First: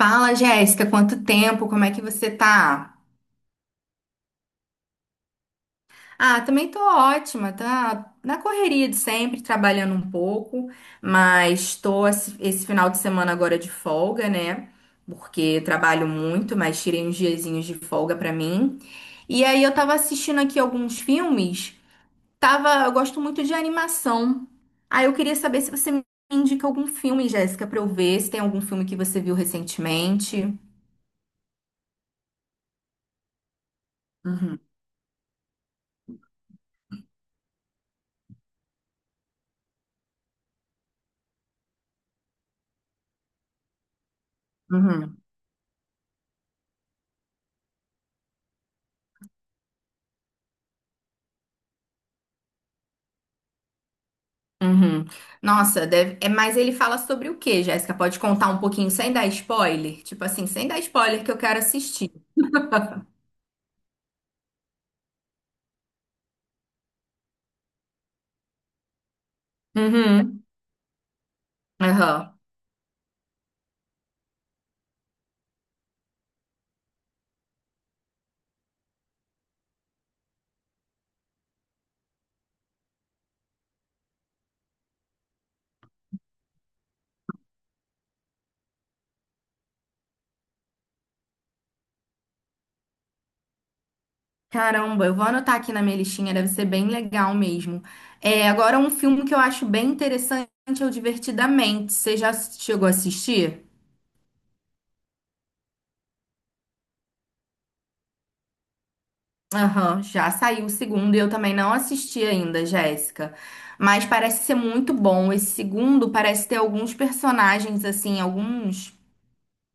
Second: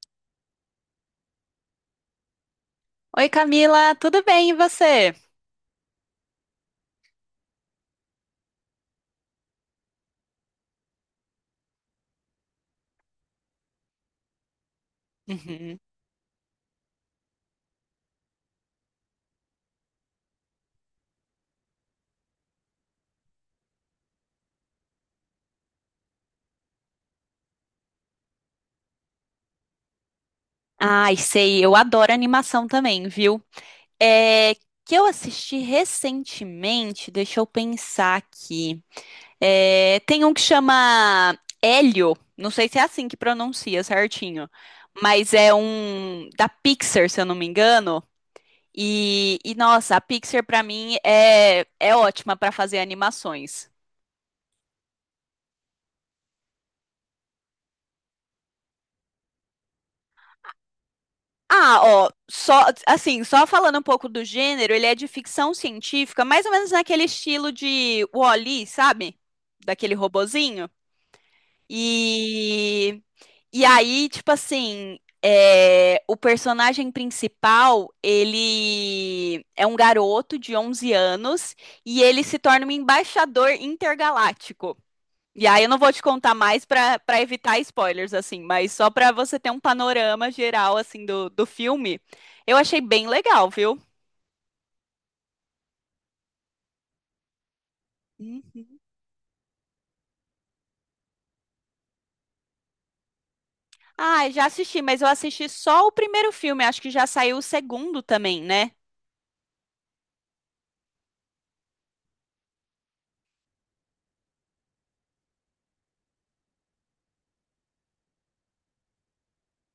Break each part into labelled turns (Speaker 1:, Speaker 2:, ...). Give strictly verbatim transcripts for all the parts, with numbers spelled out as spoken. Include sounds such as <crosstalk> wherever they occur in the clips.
Speaker 1: Fala, Jéssica, quanto tempo? Como é que você tá?
Speaker 2: Oi, Camila, tudo bem e você?
Speaker 1: Ah, também tô ótima, tá na correria de sempre, trabalhando um pouco, mas tô esse esse final de semana agora de folga, né? Porque
Speaker 2: Uhum.
Speaker 1: trabalho muito, mas tirei uns diazinhos de folga pra mim. E aí eu tava assistindo aqui alguns filmes, tava, eu gosto muito de animação. Ah, eu queria saber se você me indica algum filme, Jéssica, pra eu ver, se tem algum filme que você viu recentemente.
Speaker 2: Ai, sei, eu adoro animação também, viu? É
Speaker 1: Uhum,
Speaker 2: que eu assisti recentemente, deixa eu pensar aqui. É, tem um que chama Hélio, não sei se é assim que pronuncia certinho,
Speaker 1: uhum.
Speaker 2: mas é um da Pixar, se eu não me engano. E, e, nossa, a Pixar pra mim é, é ótima pra fazer animações.
Speaker 1: Uhum. Nossa, deve... é, mas ele fala sobre o quê, Jéssica? Pode contar um pouquinho sem dar spoiler? Tipo assim, sem dar spoiler que eu quero
Speaker 2: Ah, ó,
Speaker 1: assistir.
Speaker 2: só assim, só falando um pouco do gênero, ele é de ficção científica, mais ou menos naquele estilo de Wall-E, sabe? Daquele
Speaker 1: Uhum.
Speaker 2: robozinho.
Speaker 1: Aham.
Speaker 2: E e aí, tipo assim, é, o personagem principal, ele é um garoto de onze anos e ele se torna um embaixador intergaláctico. E aí eu não vou te contar mais pra para evitar spoilers, assim, mas só pra você ter um panorama geral, assim, do, do filme, eu achei bem legal, viu?
Speaker 1: Caramba, eu vou anotar aqui na minha listinha, deve ser bem legal mesmo. É,
Speaker 2: Uhum.
Speaker 1: agora um filme que eu acho bem interessante é o Divertidamente. Você já chegou a assistir?
Speaker 2: Ah, já assisti, mas eu assisti só o primeiro filme, acho que já saiu o segundo também, né?
Speaker 1: Aham, já saiu o segundo e eu também não assisti ainda, Jéssica. Mas parece ser muito bom. Esse segundo parece ter alguns personagens, assim, alguns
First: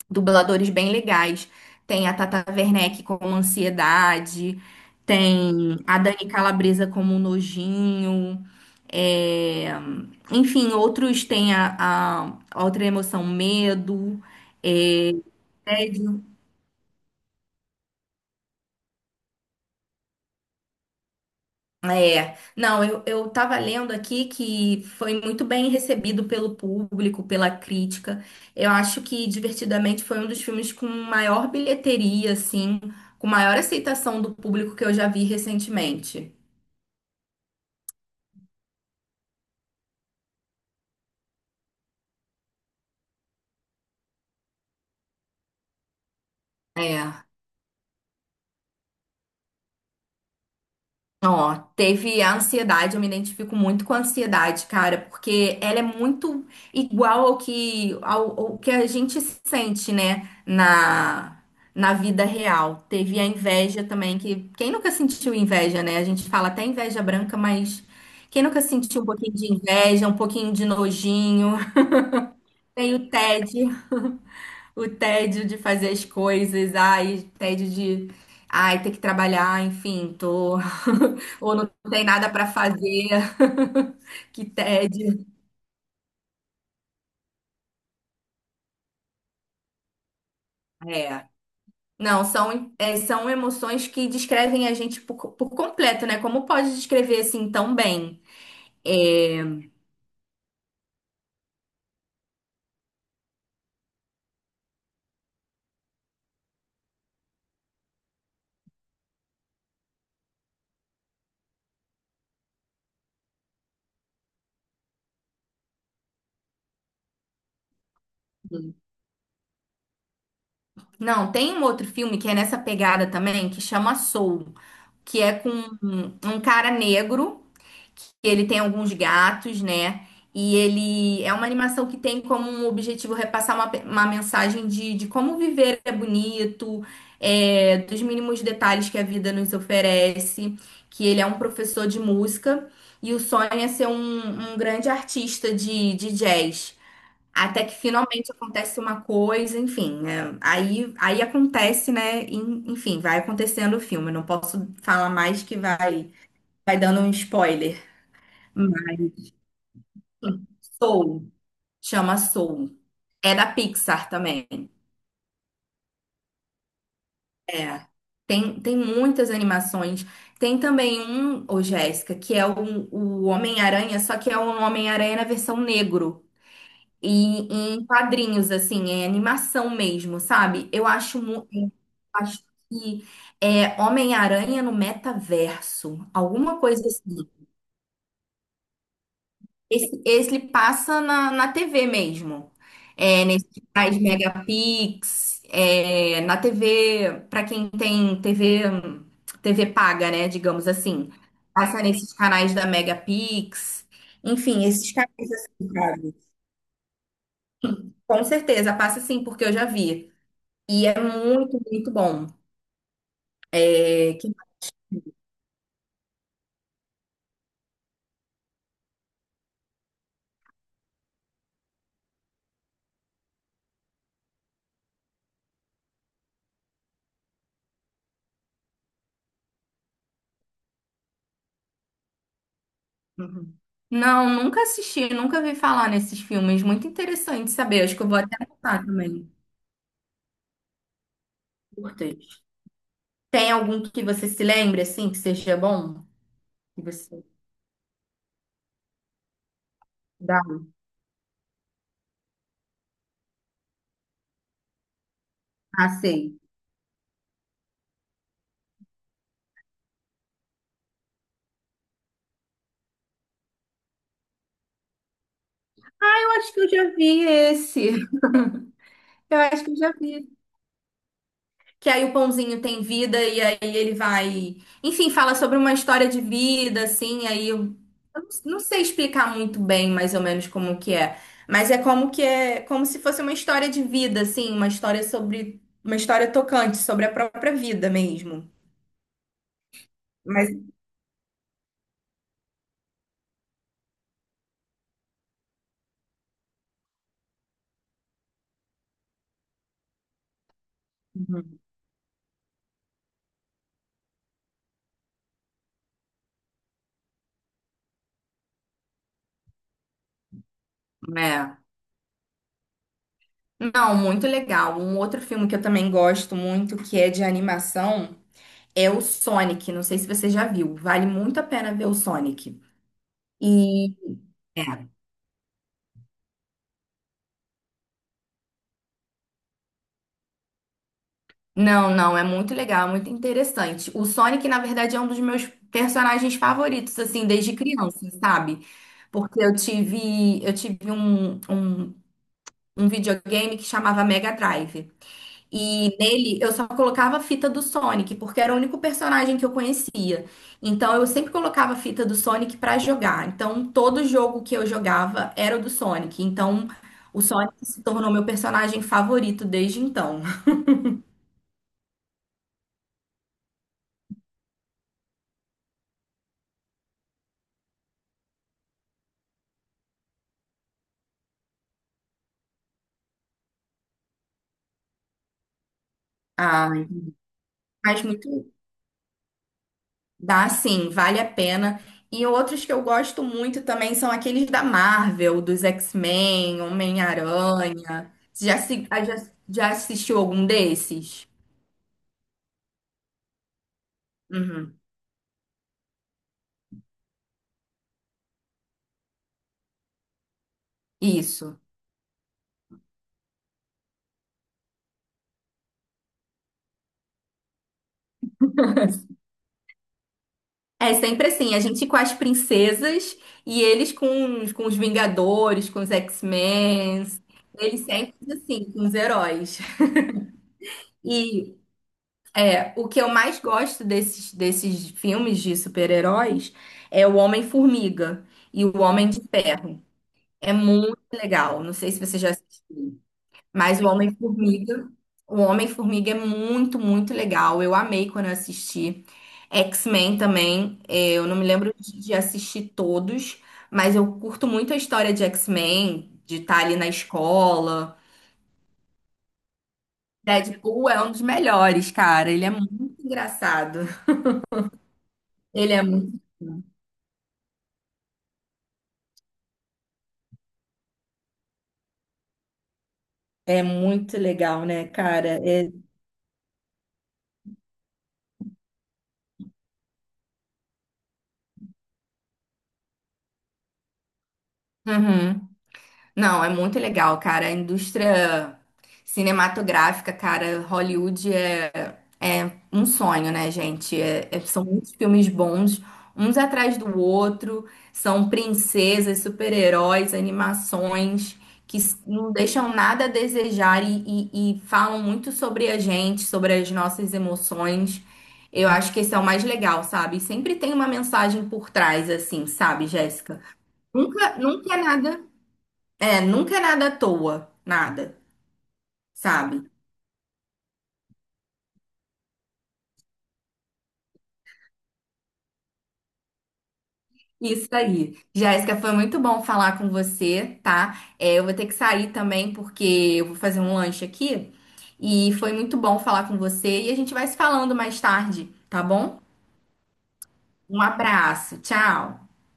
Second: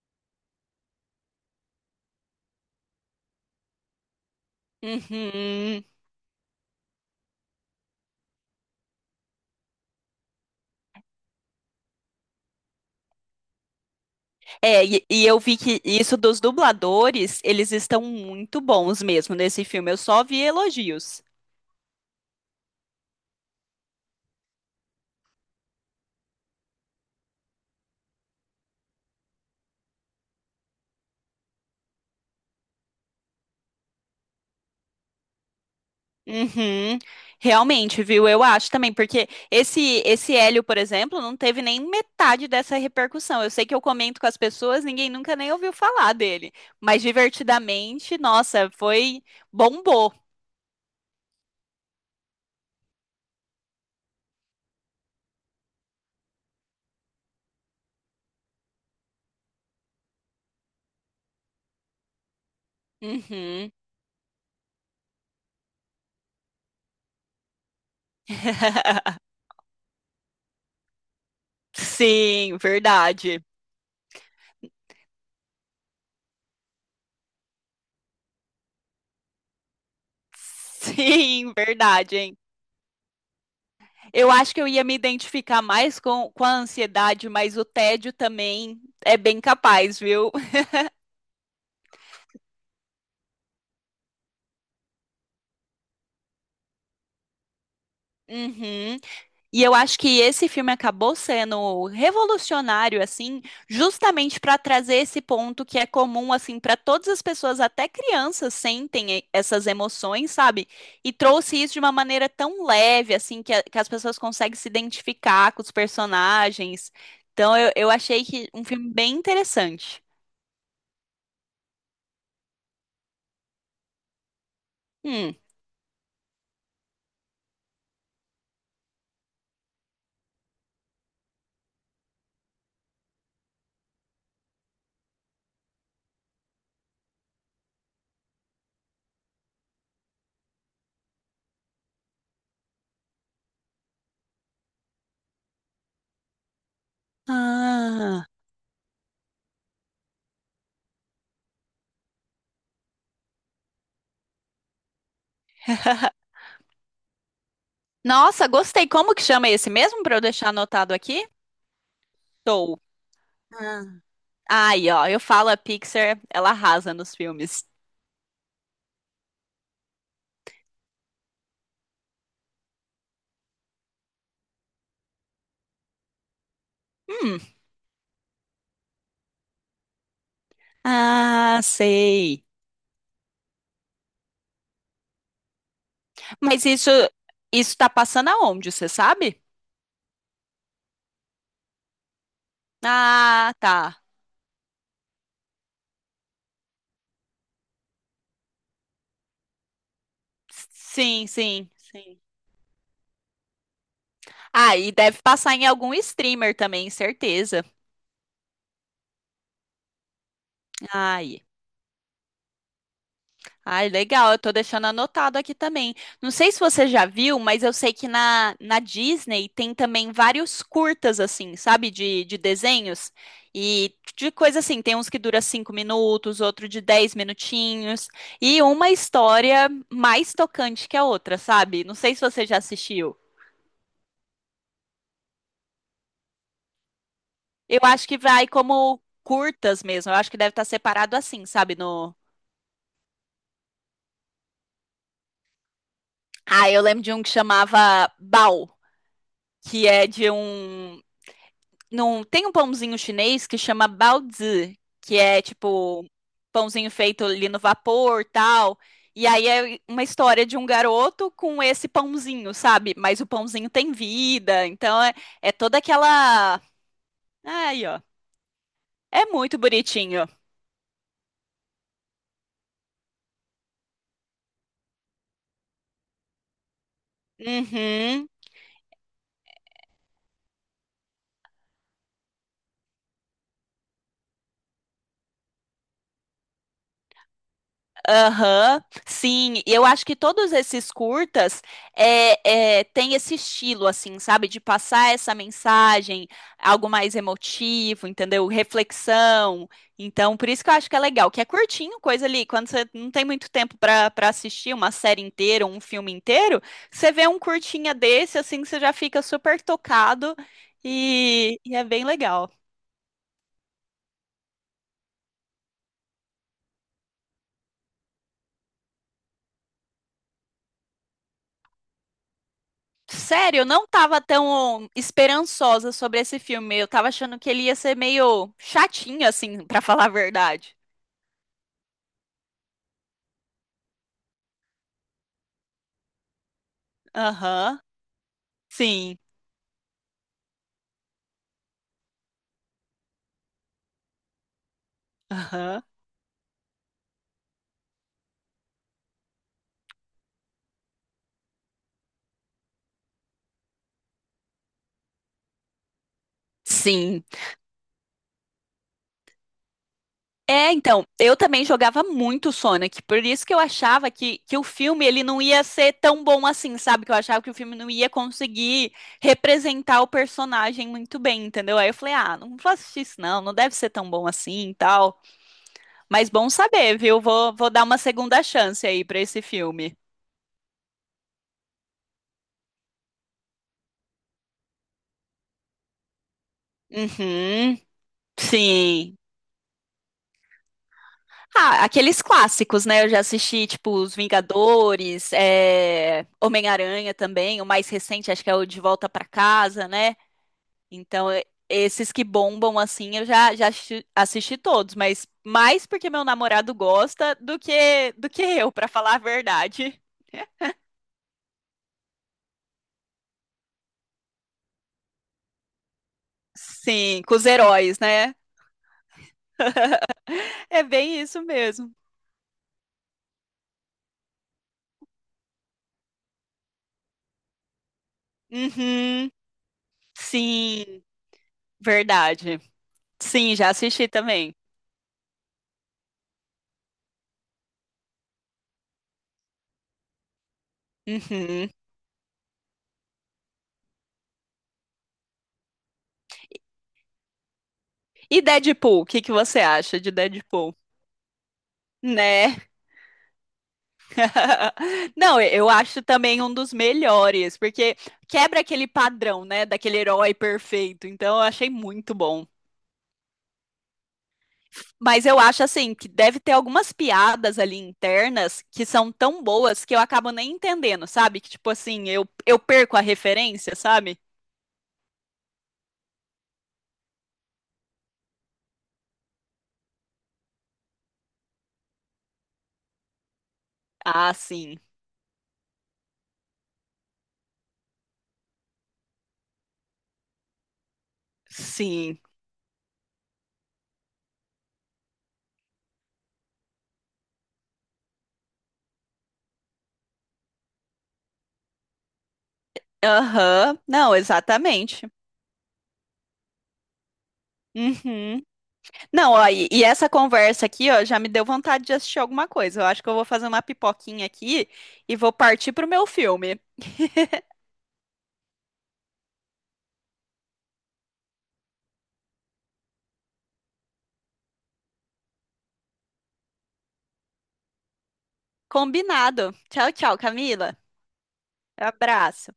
Speaker 1: dubladores bem legais. Tem a Tata Werneck como Ansiedade, tem
Speaker 2: Uhum.
Speaker 1: a Dani Calabresa como Nojinho, é, enfim, outros tem a, a- a outra emoção, Medo,
Speaker 2: É, e,
Speaker 1: é,
Speaker 2: e eu vi que isso
Speaker 1: Tédio.
Speaker 2: dos dubladores, eles estão muito bons mesmo nesse filme, eu só vi elogios.
Speaker 1: É, não, eu, eu tava lendo aqui que foi muito bem recebido pelo público, pela crítica. Eu acho que Divertidamente foi um dos filmes com maior bilheteria, assim, com maior aceitação do público que eu já vi recentemente.
Speaker 2: Uhum. Realmente, viu? Eu acho também, porque esse esse Hélio, por exemplo, não teve nem metade dessa repercussão. Eu sei que eu comento com as pessoas, ninguém nunca nem ouviu falar dele, mas
Speaker 1: É.
Speaker 2: divertidamente, nossa, foi bombou.
Speaker 1: Então, ó, teve a ansiedade, eu me identifico muito com a ansiedade, cara, porque ela é muito igual ao que, ao, ao que a gente sente, né, na, na vida real. Teve a
Speaker 2: Uhum.
Speaker 1: inveja também, que quem nunca sentiu inveja, né? A gente fala até inveja branca, mas quem nunca sentiu um
Speaker 2: <laughs>
Speaker 1: pouquinho de inveja, um pouquinho de nojinho?
Speaker 2: Sim,
Speaker 1: Tem o
Speaker 2: verdade.
Speaker 1: tédio. O tédio de fazer as coisas, ai, tédio de, ai, ter que trabalhar, enfim, tô <laughs>
Speaker 2: Sim,
Speaker 1: ou não tem
Speaker 2: verdade,
Speaker 1: nada
Speaker 2: hein?
Speaker 1: para fazer.
Speaker 2: Eu
Speaker 1: <laughs> Que
Speaker 2: acho que eu ia me
Speaker 1: tédio.
Speaker 2: identificar mais com, com a ansiedade, mas o tédio também é bem capaz, viu? <laughs>
Speaker 1: É. Não, são, é, são emoções que descrevem a gente por, por completo, né? Como pode descrever assim tão bem?
Speaker 2: Uhum.
Speaker 1: É,
Speaker 2: E eu acho que esse filme acabou sendo revolucionário, assim, justamente para trazer esse ponto que é comum, assim, para todas as pessoas, até crianças sentem e- essas emoções, sabe? E trouxe isso de uma maneira tão leve, assim, que, a- que as pessoas conseguem se identificar com os personagens. Então, eu, eu achei que um filme bem interessante.
Speaker 1: Não, tem um outro filme que é nessa pegada também, que chama Soul, que é
Speaker 2: Hum.
Speaker 1: com um, um cara negro. Ele tem alguns gatos, né? E ele é uma animação que tem como um objetivo repassar uma, pe- uma mensagem de, de como viver é bonito, é, dos mínimos detalhes que a vida nos oferece, que ele é um professor de música e o sonho é ser um, um grande artista de, de jazz. Até que
Speaker 2: Ah.
Speaker 1: finalmente acontece uma coisa, enfim, né? Aí, aí acontece, né? Em- Enfim, vai acontecendo o filme. Não posso falar mais que vai,
Speaker 2: <laughs>
Speaker 1: vai dando um spoiler.
Speaker 2: Nossa, gostei. Como que
Speaker 1: Mas
Speaker 2: chama esse mesmo para eu deixar anotado aqui?
Speaker 1: Soul, chama Soul.
Speaker 2: Soul.
Speaker 1: É da Pixar também.
Speaker 2: Ai ó, eu falo, a Pixar, ela arrasa nos filmes.
Speaker 1: É. Tem, tem muitas animações. Tem também um, ô Jéssica, que é o, o Homem-Aranha, só que é um Homem-Aranha na versão negro.
Speaker 2: Hum,
Speaker 1: E em quadrinhos, assim, é animação mesmo, sabe? Eu acho, mu-
Speaker 2: ah,
Speaker 1: eu acho
Speaker 2: sei.
Speaker 1: que é Homem-Aranha no metaverso, alguma
Speaker 2: Mas
Speaker 1: coisa
Speaker 2: isso,
Speaker 1: assim.
Speaker 2: isso tá passando aonde, você sabe?
Speaker 1: Esse, esse ele passa na, na T V mesmo. É, nesses
Speaker 2: Ah,
Speaker 1: canais
Speaker 2: tá.
Speaker 1: Megapix, é, na T V, para quem tem T V, hum, T V paga, né, digamos assim.
Speaker 2: Sim, sim,
Speaker 1: Passa nesses
Speaker 2: sim.
Speaker 1: canais da Megapix. Enfim,
Speaker 2: Ah, e
Speaker 1: esses
Speaker 2: deve
Speaker 1: canais
Speaker 2: passar em
Speaker 1: assim,
Speaker 2: algum
Speaker 1: sabe?
Speaker 2: streamer também, certeza.
Speaker 1: Com certeza, passa sim, porque eu já vi. E é
Speaker 2: Ai,
Speaker 1: muito, muito bom.
Speaker 2: ai,
Speaker 1: É,
Speaker 2: legal,
Speaker 1: que-
Speaker 2: eu tô deixando anotado aqui também. Não sei se você já viu, mas eu sei que na, na Disney tem também vários curtas, assim, sabe, de, de desenhos e de coisa assim. Tem uns que dura cinco minutos, outro de dez minutinhos, e uma história mais tocante que a outra, sabe? Não sei se você já assistiu.
Speaker 1: Uhum. Não, nunca assisti, nunca vi falar nesses filmes. Muito interessante
Speaker 2: Eu
Speaker 1: saber. Acho que
Speaker 2: acho
Speaker 1: eu
Speaker 2: que
Speaker 1: vou até
Speaker 2: vai
Speaker 1: anotar
Speaker 2: como
Speaker 1: também.
Speaker 2: curtas mesmo, eu acho que deve estar separado assim, sabe? No...
Speaker 1: Importante. Tem algum que você se lembre, assim, que seja bom?
Speaker 2: Ah, eu
Speaker 1: Que
Speaker 2: lembro de um
Speaker 1: você
Speaker 2: que chamava Bao, que é de
Speaker 1: dá?
Speaker 2: um. Num, tem um pãozinho chinês que chama baozi, que é
Speaker 1: Ah,
Speaker 2: tipo
Speaker 1: sei.
Speaker 2: pãozinho feito ali no vapor, tal. E aí é uma história de um garoto com esse pãozinho, sabe? Mas o pãozinho tem vida, então é, é toda
Speaker 1: Eu acho que
Speaker 2: aquela.
Speaker 1: eu já vi
Speaker 2: Aí,
Speaker 1: esse.
Speaker 2: ó.
Speaker 1: <laughs>
Speaker 2: É
Speaker 1: Eu
Speaker 2: muito
Speaker 1: acho que eu já
Speaker 2: bonitinho.
Speaker 1: vi que aí o pãozinho tem vida e aí ele vai. Enfim, fala sobre uma história de vida, assim. Aí eu eu
Speaker 2: Uhum.
Speaker 1: não não sei explicar muito bem, mais ou menos, como que é. Mas é como que é. Como se fosse uma história de vida, assim. Uma história sobre. Uma história tocante, sobre a própria vida mesmo.
Speaker 2: Aham, sim, e eu acho que todos
Speaker 1: Mas.
Speaker 2: esses curtas é, é, têm esse estilo, assim, sabe, de passar essa mensagem, algo mais emotivo, entendeu? Reflexão. Então, por isso que eu acho que é legal, que é
Speaker 1: Uhum.
Speaker 2: curtinho, coisa ali, quando você não tem muito tempo para para assistir uma série inteira, um filme inteiro, você vê um curtinha desse, assim, você já fica super tocado
Speaker 1: É.
Speaker 2: e, e é bem legal.
Speaker 1: Não, muito legal. Um outro filme que eu também gosto muito, que é de animação, é o Sonic. Não sei se você já viu. Vale muito a pena ver o Sonic.
Speaker 2: Sério, eu não
Speaker 1: E.
Speaker 2: tava
Speaker 1: É.
Speaker 2: tão esperançosa sobre esse filme. Eu tava achando que ele ia ser meio chatinho, assim, <laughs> pra falar a verdade.
Speaker 1: Não, não, é muito legal, é muito interessante. O Sonic, na verdade, é um dos meus personagens favoritos, assim, desde
Speaker 2: Aham,
Speaker 1: criança, sabe?
Speaker 2: sim.
Speaker 1: Porque eu tive, eu tive um, um, um videogame que chamava Mega Drive.
Speaker 2: Aham.
Speaker 1: E nele eu só colocava a fita do Sonic, porque era o único personagem que eu conhecia. Então eu sempre colocava a fita do Sonic pra jogar. Então todo jogo que eu jogava era o do Sonic. Então o
Speaker 2: Sim.
Speaker 1: Sonic se tornou meu personagem favorito desde então.
Speaker 2: É, então, eu também jogava muito Sonic, por isso que eu achava que, que o filme ele não ia ser tão bom assim, sabe? Que eu achava que o filme não ia conseguir representar o personagem muito bem, entendeu? Aí eu falei, ah, não vou assistir isso não, não deve ser tão bom assim e tal. Mas bom
Speaker 1: Ah,
Speaker 2: saber, viu? Vou, vou dar uma
Speaker 1: mas muito.
Speaker 2: segunda chance aí pra esse filme.
Speaker 1: Dá sim, vale a pena. E outros que eu gosto muito também são aqueles da Marvel, dos X-Men,
Speaker 2: Uhum,
Speaker 1: Homem-Aranha. Você Já, se- ah, já,
Speaker 2: sim.
Speaker 1: já assistiu algum desses?
Speaker 2: Ah, aqueles clássicos, né? Eu já assisti, tipo, Os
Speaker 1: Uhum.
Speaker 2: Vingadores, é, Homem-Aranha também, o mais recente, acho que é o De Volta pra Casa, né? Então, é-
Speaker 1: Isso.
Speaker 2: esses que bombam assim, eu já, já assisti assisti todos, mas mais porque meu namorado gosta do que do que eu, pra falar a verdade.
Speaker 1: É sempre assim, a gente com as princesas e eles com, os- com os Vingadores, com os X-Men.
Speaker 2: Sim, com os
Speaker 1: Eles
Speaker 2: heróis,
Speaker 1: sempre
Speaker 2: né?
Speaker 1: assim, com os heróis.
Speaker 2: É bem isso
Speaker 1: E
Speaker 2: mesmo.
Speaker 1: é, o que eu mais gosto desses, desses filmes de super-heróis é o Homem-Formiga e o Homem de
Speaker 2: Uhum,
Speaker 1: Ferro. É muito
Speaker 2: sim.
Speaker 1: legal. Não sei se você já
Speaker 2: Verdade.
Speaker 1: assistiu,
Speaker 2: Sim, já
Speaker 1: mas o
Speaker 2: assisti também.
Speaker 1: Homem-Formiga, o Homem-Formiga é muito, muito legal. Eu amei quando eu assisti. X-Men também, eh, eu não me
Speaker 2: Uhum.
Speaker 1: lembro de de assistir todos, mas eu curto muito a história de X-Men, de estar ali na escola.
Speaker 2: E Deadpool, o que que você acha de Deadpool?
Speaker 1: Deadpool é um dos melhores, cara. Ele é
Speaker 2: Né?
Speaker 1: muito engraçado.
Speaker 2: <laughs> Não, eu
Speaker 1: Ele é,
Speaker 2: acho
Speaker 1: mu-
Speaker 2: também um dos melhores, porque quebra aquele padrão, né, daquele herói perfeito. Então eu achei muito bom.
Speaker 1: é muito legal, né,
Speaker 2: Mas
Speaker 1: cara?
Speaker 2: eu acho
Speaker 1: É...
Speaker 2: assim que deve ter algumas piadas ali internas que são tão boas que eu acabo nem entendendo, sabe? Que tipo assim, eu, eu perco a referência, sabe?
Speaker 1: Uhum. Não, é muito legal, cara. A indústria cinematográfica, cara, Hollywood é, é um sonho, né, gente? É-
Speaker 2: Ah,
Speaker 1: é- são
Speaker 2: sim.
Speaker 1: muitos filmes bons, uns atrás do outro. São princesas, super-heróis, animações que s-
Speaker 2: Sim.
Speaker 1: não deixam nada a desejar e, e- e falam muito sobre a gente, sobre as nossas emoções. Eu acho que esse é o mais legal, sabe? Sempre tem uma mensagem por trás, assim, sabe, Jéssica?
Speaker 2: Aham. Não,
Speaker 1: Nunca, nunca é
Speaker 2: exatamente.
Speaker 1: nada. É, nunca é nada à toa, nada,
Speaker 2: Uhum. Não, ó, e,
Speaker 1: sabe?
Speaker 2: e essa conversa aqui, ó, já me deu vontade de assistir alguma coisa. Eu acho que eu vou fazer uma pipoquinha aqui e vou partir pro meu filme. <laughs>
Speaker 1: Isso aí. Jéssica, foi muito bom falar com você, tá? É, eu vou ter que sair também porque eu vou fazer um lanche aqui. E foi muito bom falar com você e a gente vai se falando mais tarde, tá bom?
Speaker 2: Combinado. Tchau, tchau, Camila.
Speaker 1: Um abraço, tchau.
Speaker 2: Abraço.